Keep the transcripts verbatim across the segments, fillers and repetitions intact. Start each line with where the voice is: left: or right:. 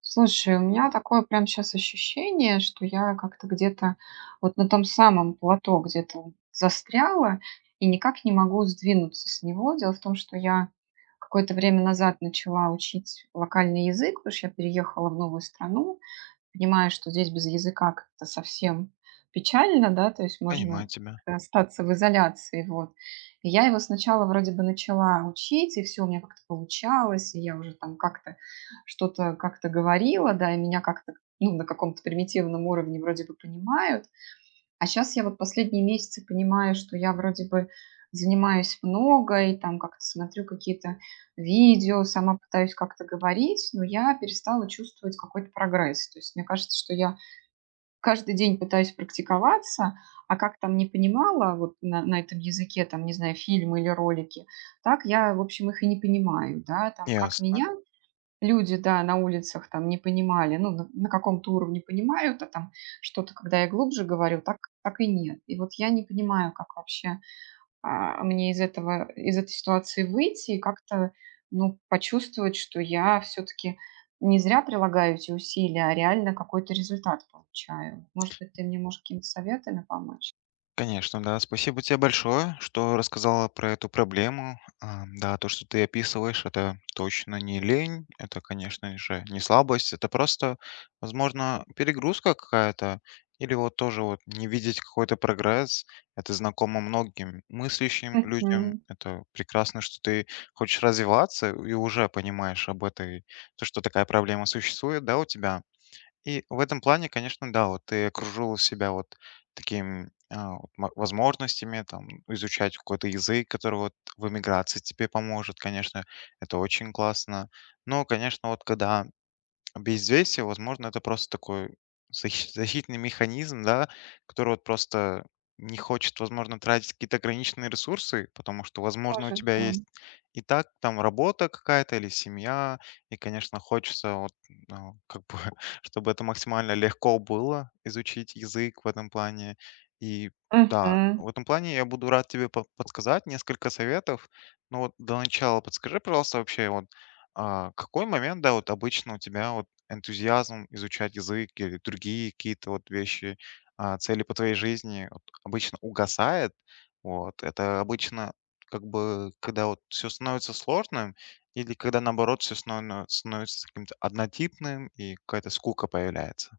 right: Слушай, у меня такое прям сейчас ощущение, что я как-то где-то вот на том самом плато где-то вот застряла и никак не могу сдвинуться с него. Дело в том, что я какое-то время назад начала учить локальный язык, потому что я переехала в новую страну. Понимаешь, что здесь без языка как-то совсем печально, да, то есть
left: Понимаю
right: можно
left: тебя.
right: как-то остаться в изоляции, вот. И я его сначала вроде бы начала учить, и все у меня как-то получалось, и я уже там как-то что-то как-то говорила, да, и меня как-то, ну, на каком-то примитивном уровне вроде бы понимают. А сейчас я вот последние месяцы понимаю, что я вроде бы занимаюсь много и там как-то смотрю какие-то видео, сама пытаюсь как-то говорить, но я перестала чувствовать какой-то прогресс. То есть мне кажется, что я каждый день пытаюсь практиковаться, а как там не понимала вот на, на этом языке, там, не знаю, фильмы или ролики, так я, в общем, их и не понимаю, да, там, как
left: Ясно.
right: меня люди, да, на улицах там не понимали, ну, на, на каком-то уровне понимают, а там что-то, когда я глубже говорю, так, так и нет. И вот я не понимаю, как вообще а, мне из этого, из этой ситуации выйти и как-то, ну, почувствовать, что я все-таки не зря прилагаю эти усилия, а реально какой-то результат получаю. Может быть, ты мне можешь какими-то советами помочь?
left: Конечно, да. Спасибо тебе большое, что рассказала про эту проблему. А, Да, то, что ты описываешь, это точно не лень, это, конечно же, не слабость, это просто, возможно, перегрузка какая-то, или вот тоже вот не видеть какой-то прогресс. Это знакомо многим мыслящим людям.
right: Мгм.
left: Это прекрасно, что ты хочешь развиваться и уже понимаешь об этой, то, что такая проблема существует, да, у тебя. И в этом плане, конечно, да, вот ты окружил себя вот таким а, вот мо- возможностями, там, изучать какой-то язык, который вот в эмиграции тебе поможет, конечно, это очень классно. Но, конечно, вот когда Безвестие, возможно, это просто такой защи- защитный механизм, да, который вот просто не хочет, возможно, тратить какие-то ограниченные ресурсы, потому что, возможно, у
right: Может,
left: тебя
right: да.
left: есть и так там работа какая-то или семья, и, конечно, хочется вот, ну, как бы, чтобы это максимально легко было изучить язык в этом плане. И да,
right: Мгм.
left: в этом плане я буду рад тебе по- подсказать несколько советов. Но вот до начала подскажи, пожалуйста, вообще вот а, какой момент, да, вот обычно у тебя вот энтузиазм изучать язык или другие какие-то вот вещи, а, цели по твоей жизни вот обычно угасает. Вот. Это обычно как бы когда вот все становится сложным или когда наоборот все становится, становится каким-то однотипным и какая-то скука появляется.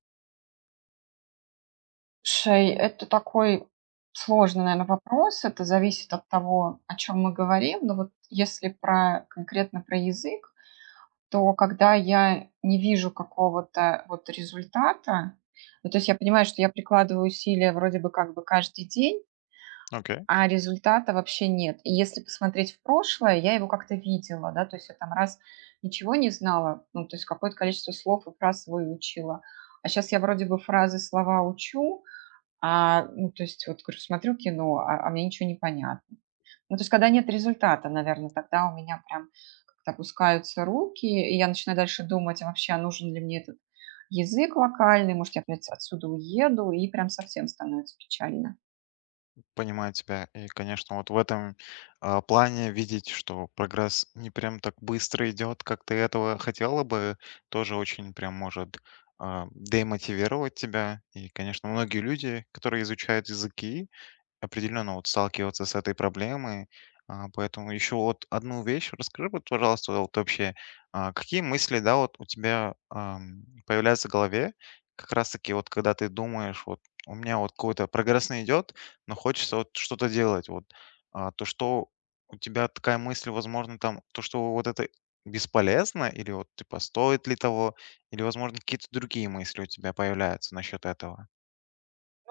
right: Слушай, это такой сложный, наверное, вопрос. Это зависит от того, о чем мы говорим. Но вот если про конкретно про язык, то когда я не вижу какого-то вот результата, ну, то есть я понимаю, что я прикладываю усилия вроде бы как бы каждый день,
left: Окей.
right: а результата вообще нет. И если посмотреть в прошлое, я его как-то видела, да, то есть я там раз ничего не знала, ну, то есть какое-то количество слов и фраз выучила, а сейчас я вроде бы фразы, слова учу, а, ну, то есть вот говорю, смотрю кино, а а мне ничего не понятно. Ну, то есть когда нет результата, наверное, тогда у меня прям как-то опускаются руки, и я начинаю дальше думать, а вообще, а нужен ли мне этот язык локальный, может, я опять отсюда уеду, и прям совсем становится печально.
left: Понимаю тебя. И, конечно, вот в этом а, плане видеть, что прогресс не прям так быстро идет, как ты этого хотела бы, тоже очень прям может а, демотивировать тебя. И, конечно, многие люди, которые изучают языки, определенно вот сталкиваться с этой проблемой. А, Поэтому еще вот одну вещь расскажи, вот, пожалуйста, вот вообще, а, какие мысли, да, вот у тебя ам, появляются в голове, как раз-таки вот когда ты думаешь, вот у меня вот какой-то прогресс не идет, но хочется вот что-то делать, вот, А, то, что у тебя такая мысль, возможно, там, то, что вот это бесполезно, или вот, типа, стоит ли того, или, возможно, какие-то другие мысли у тебя появляются насчет этого.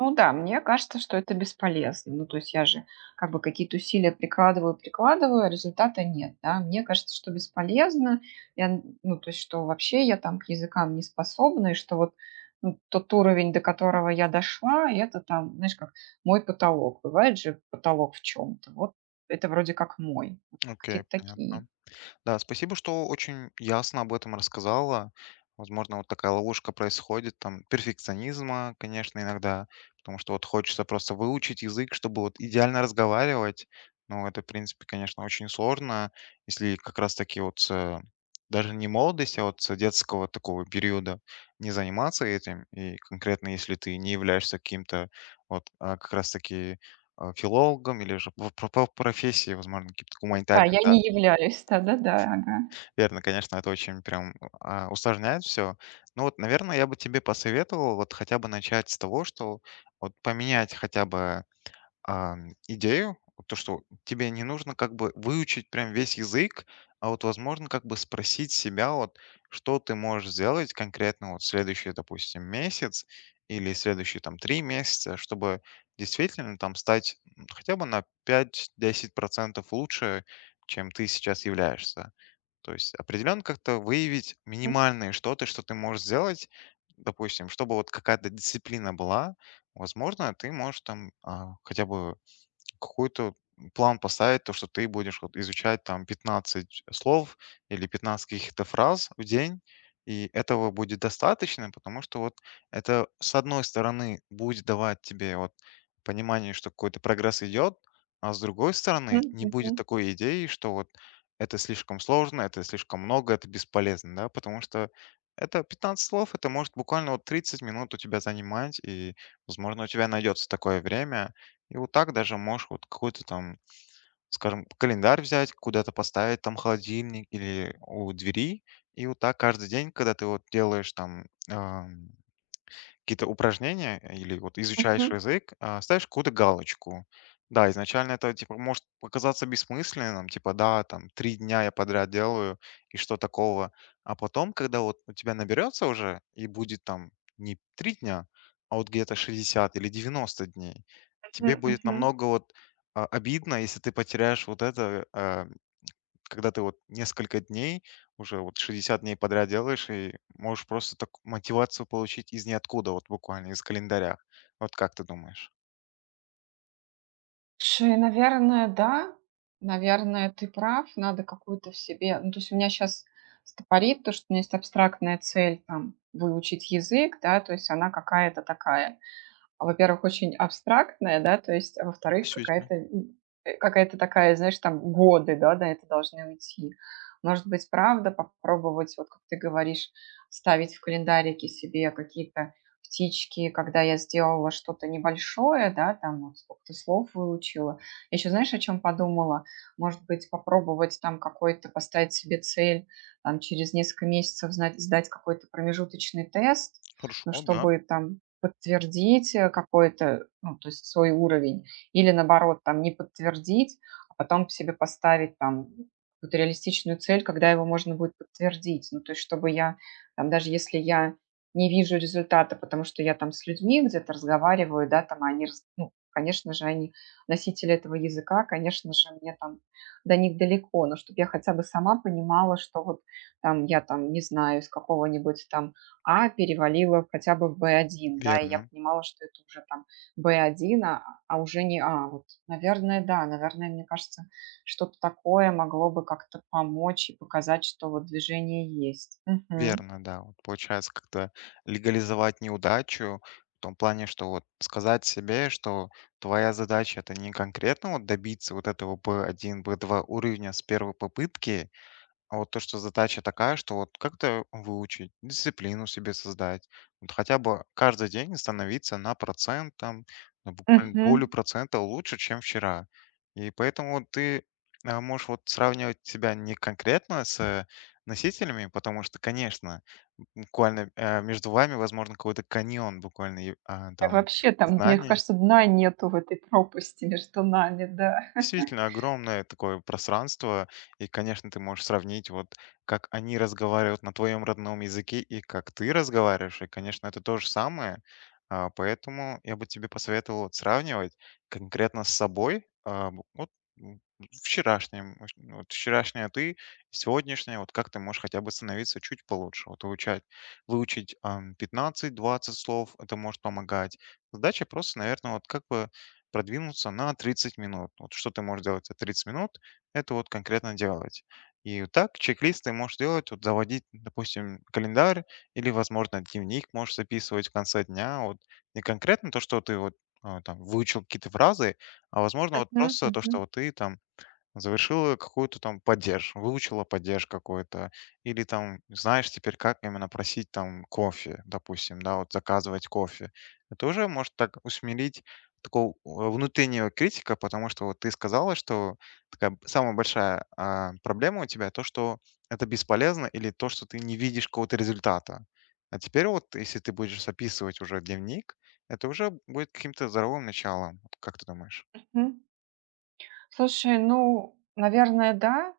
right: Ну да, мне кажется, что это бесполезно. Ну, то есть я же как бы какие-то усилия прикладываю, прикладываю, а результата нет, да. Мне кажется, что бесполезно. Я, н- ну, то есть что вообще я там к языкам не способна, и что вот ну, тот уровень, до которого я дошла, это там, знаешь, как мой потолок. Бывает же потолок в чем-то. Вот это вроде как мой.
left: Окей,
right: Какие-то такие.
left: понятно. Да, спасибо, что очень ясно об этом рассказала. Возможно, вот такая ловушка происходит, там, перфекционизма, конечно, иногда, потому что вот хочется просто выучить язык, чтобы вот идеально разговаривать. Но это, в принципе, конечно, очень сложно, если как раз-таки вот с, э, даже не молодости, а вот с детского такого периода не заниматься этим, и конкретно если ты не являешься каким-то вот а, как раз-таки а, филологом или же по, по- по профессии, возможно, каким-то
right: А,
left: гуманитарным,
right: я
left: да,
right: не являюсь, да-да-да, ага.
left: Верно, конечно, это очень прям а, усложняет все. Ну вот, наверное, я бы тебе посоветовал вот хотя бы начать с того, что вот поменять хотя бы, ам, идею. вот То, что тебе не нужно как бы выучить прям весь язык, а вот, возможно, как бы спросить себя, вот что ты можешь сделать конкретно вот следующий, допустим, месяц или следующие там три месяца, чтобы действительно там стать, м, хотя бы на пять-десять процентов лучше, чем ты сейчас являешься. То есть определенно как-то выявить минимальное что-то, что ты можешь сделать, допустим, чтобы вот какая-то дисциплина была. Возможно, ты можешь там а, хотя бы какой-то вот план поставить, то, что ты будешь вот изучать там пятнадцать слов или пятнадцать каких-то фраз в день, и этого будет достаточно, потому что вот это, с одной стороны, будет давать тебе вот понимание, что какой-то прогресс идет, а с другой стороны,
right: Мгм,
left: не будет
right: мгм,
left: такой идеи, что вот это слишком сложно, это слишком много, это бесполезно, да, потому что это пятнадцать слов, это может буквально вот тридцать минут у тебя занимать, и, возможно, у тебя найдется такое время, и вот так даже можешь вот какой-то там, скажем, календарь взять, куда-то поставить там холодильник или у двери. И вот так каждый день, когда ты вот делаешь там, какие-то упражнения э, или вот изучаешь
right: мгм,
left: язык, а, ставишь какую-то галочку. Да, изначально это типа может показаться бессмысленным, типа да, там три дня я подряд делаю и что такого. А потом, когда вот у тебя наберется уже и будет там не три дня, а вот где-то шестьдесят или девяносто дней, тебе
right: мгм,
left: будет
right: мгм.
left: намного вот а, обидно, если ты потеряешь вот это э, когда ты вот несколько дней, уже вот шестьдесят дней подряд делаешь, и можешь просто так мотивацию получить из ниоткуда, вот буквально из календаря. Вот как ты думаешь?
right: Слушай, наверное, да. Наверное, ты прав. Надо какую-то в себе ну, то есть у меня сейчас стопорит то, что у меня есть абстрактная цель, там, выучить язык, да, то есть она какая-то такая. Во-первых, очень абстрактная, да, то есть, а во-вторых,
left: Действительно.
right: какая-то, м, э, какая-то такая, знаешь, там годы, да, на это должны уйти. Может быть, правда, попробовать, вот как ты говоришь, ставить в календарике себе какие-то птички, когда я сделала что-то небольшое, да, там вот сколько-то слов выучила. Я еще, знаешь, о чем подумала? Может быть, попробовать там какой-то, поставить себе цель, там через несколько месяцев знать, сдать какой-то промежуточный тест, ну,
left: Хорошо. да,
right: чтобы там подтвердить э, какой-то, ну, то есть свой уровень, или наоборот, там, не подтвердить, а потом себе поставить там какую-то реалистичную цель, когда его можно будет подтвердить. Ну, то есть чтобы я, там, даже если я не вижу результата, потому что я там с людьми где-то разговариваю, да, там а они, раз- ну, конечно же, они носители этого языка, конечно же, мне там до них далеко, но чтобы я хотя бы сама понимала, что вот там я там, не знаю, из какого-нибудь там а перевалила хотя бы в б один да, и я
left: верно,
right: понимала, что это уже там б один а, а уже не А. Вот, наверное, да, наверное, мне кажется, что-то такое могло бы как-то помочь и показать, что вот движение есть. Мгм.
left: верно, да. Вот получается как-то легализовать неудачу в том плане, что вот сказать себе, что твоя задача это не конкретно вот добиться вот этого би один, би два уровня с первой попытки, А вот то, что задача такая, что вот как-то выучить, дисциплину себе создать, вот хотя бы каждый день становиться на процент, там, на буквально долю
right: Мгм.
left: процента лучше, чем вчера. И поэтому вот ты а, можешь вот сравнивать себя не конкретно с носителями, потому что, конечно, буквально э, между вами, возможно, какой-то каньон буквально и, а,
right: Я
left: там
right: Вообще там, мне
left: знаний,
right: кажется, дна нету в этой пропасти между нами, да.
left: Действительно огромное такое пространство, и, конечно, ты можешь сравнить вот, как они разговаривают на твоем родном языке и как ты разговариваешь, и, конечно, это то же самое. А, Поэтому я бы тебе посоветовал вот сравнивать конкретно с собой, а, б- вот м, вчерашним, в общем, вот вчерашняя ты, сегодняшняя, вот как ты можешь хотя бы становиться чуть получше, вот выучать, выучить пятнадцать двадцать слов, это может помогать. Задача просто, наверное, вот как бы продвинуться на тридцать минут. Вот что ты можешь делать за тридцать минут, это вот конкретно делать. И вот так чек-лист ты можешь делать, вот заводить, допустим, календарь или, возможно, дневник можешь записывать в конце дня. Вот не конкретно то, что ты вот а, там выучил какие-то фразы, а возможно вот
right: Мгм,
left: просто то,
right: мгм,
left: что вот ты там Завершила какую-то там поддержку, выучила поддержку какую то или там знаешь теперь, как именно просить там кофе, допустим, да, вот заказывать кофе. Это уже может так усмирить такого э, внутреннего критика, потому что вот ты сказала, что такая самая большая а, проблема у тебя то, что это бесполезно или то, что ты не видишь какого-то результата. А теперь вот, если ты будешь записывать уже дневник, это уже будет каким-то здоровым началом. вот Как ты думаешь?
right: мгм. Слушай, ну, наверное, да.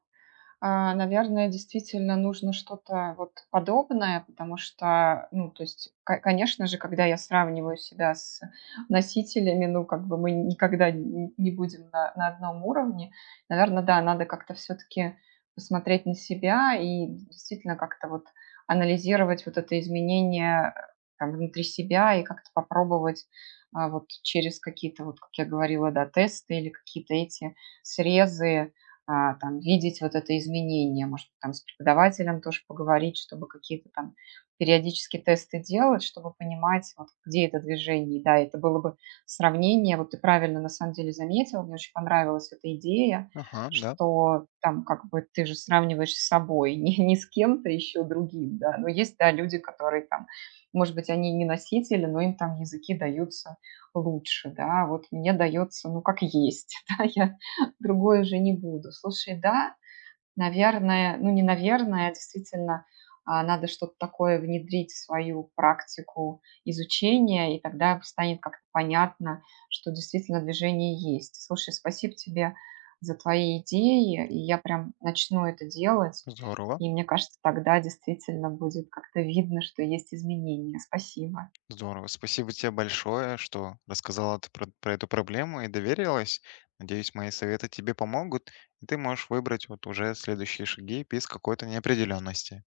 right: А, наверное, действительно нужно что-то вот подобное, потому что, ну, то есть, ко- конечно же, когда я сравниваю себя с носителями, ну, как бы мы никогда не не будем на, на одном уровне. Наверное, да, надо как-то все-таки посмотреть на себя и действительно как-то вот анализировать вот это изменение э, там, внутри себя и как-то попробовать а, вот через какие-то, вот, как я говорила, да, тесты или какие-то эти срезы, а, там видеть вот это изменение, может, там с преподавателем тоже поговорить, чтобы какие-то там периодически тесты делать, чтобы понимать, вот, где это движение. Да, это было бы сравнение, вот ты правильно на самом деле заметил, мне очень понравилась эта идея,
left: Ага, да,
right: что там как бы ты же сравниваешь с собой, не, не с кем-то еще другим, да, но есть, да, люди, которые там, может быть, они не носители, но им там языки даются лучше, да, вот мне дается, ну, как есть, да, я другой уже не буду. Слушай, да, наверное, ну не наверное, а действительно а, надо что-то такое внедрить в свою практику изучения, и тогда станет как-то понятно, что действительно движение есть. Слушай, спасибо тебе за твои идеи, и я прям начну это делать,
left: здорово.
right: и мне кажется, тогда действительно будет как-то видно, что есть изменения. Спасибо.
left: Здорово. Спасибо тебе большое, что рассказала ты про, про эту проблему и доверилась. Надеюсь, мои советы тебе помогут, и ты можешь выбрать вот уже следующие шаги без какой-то неопределенности.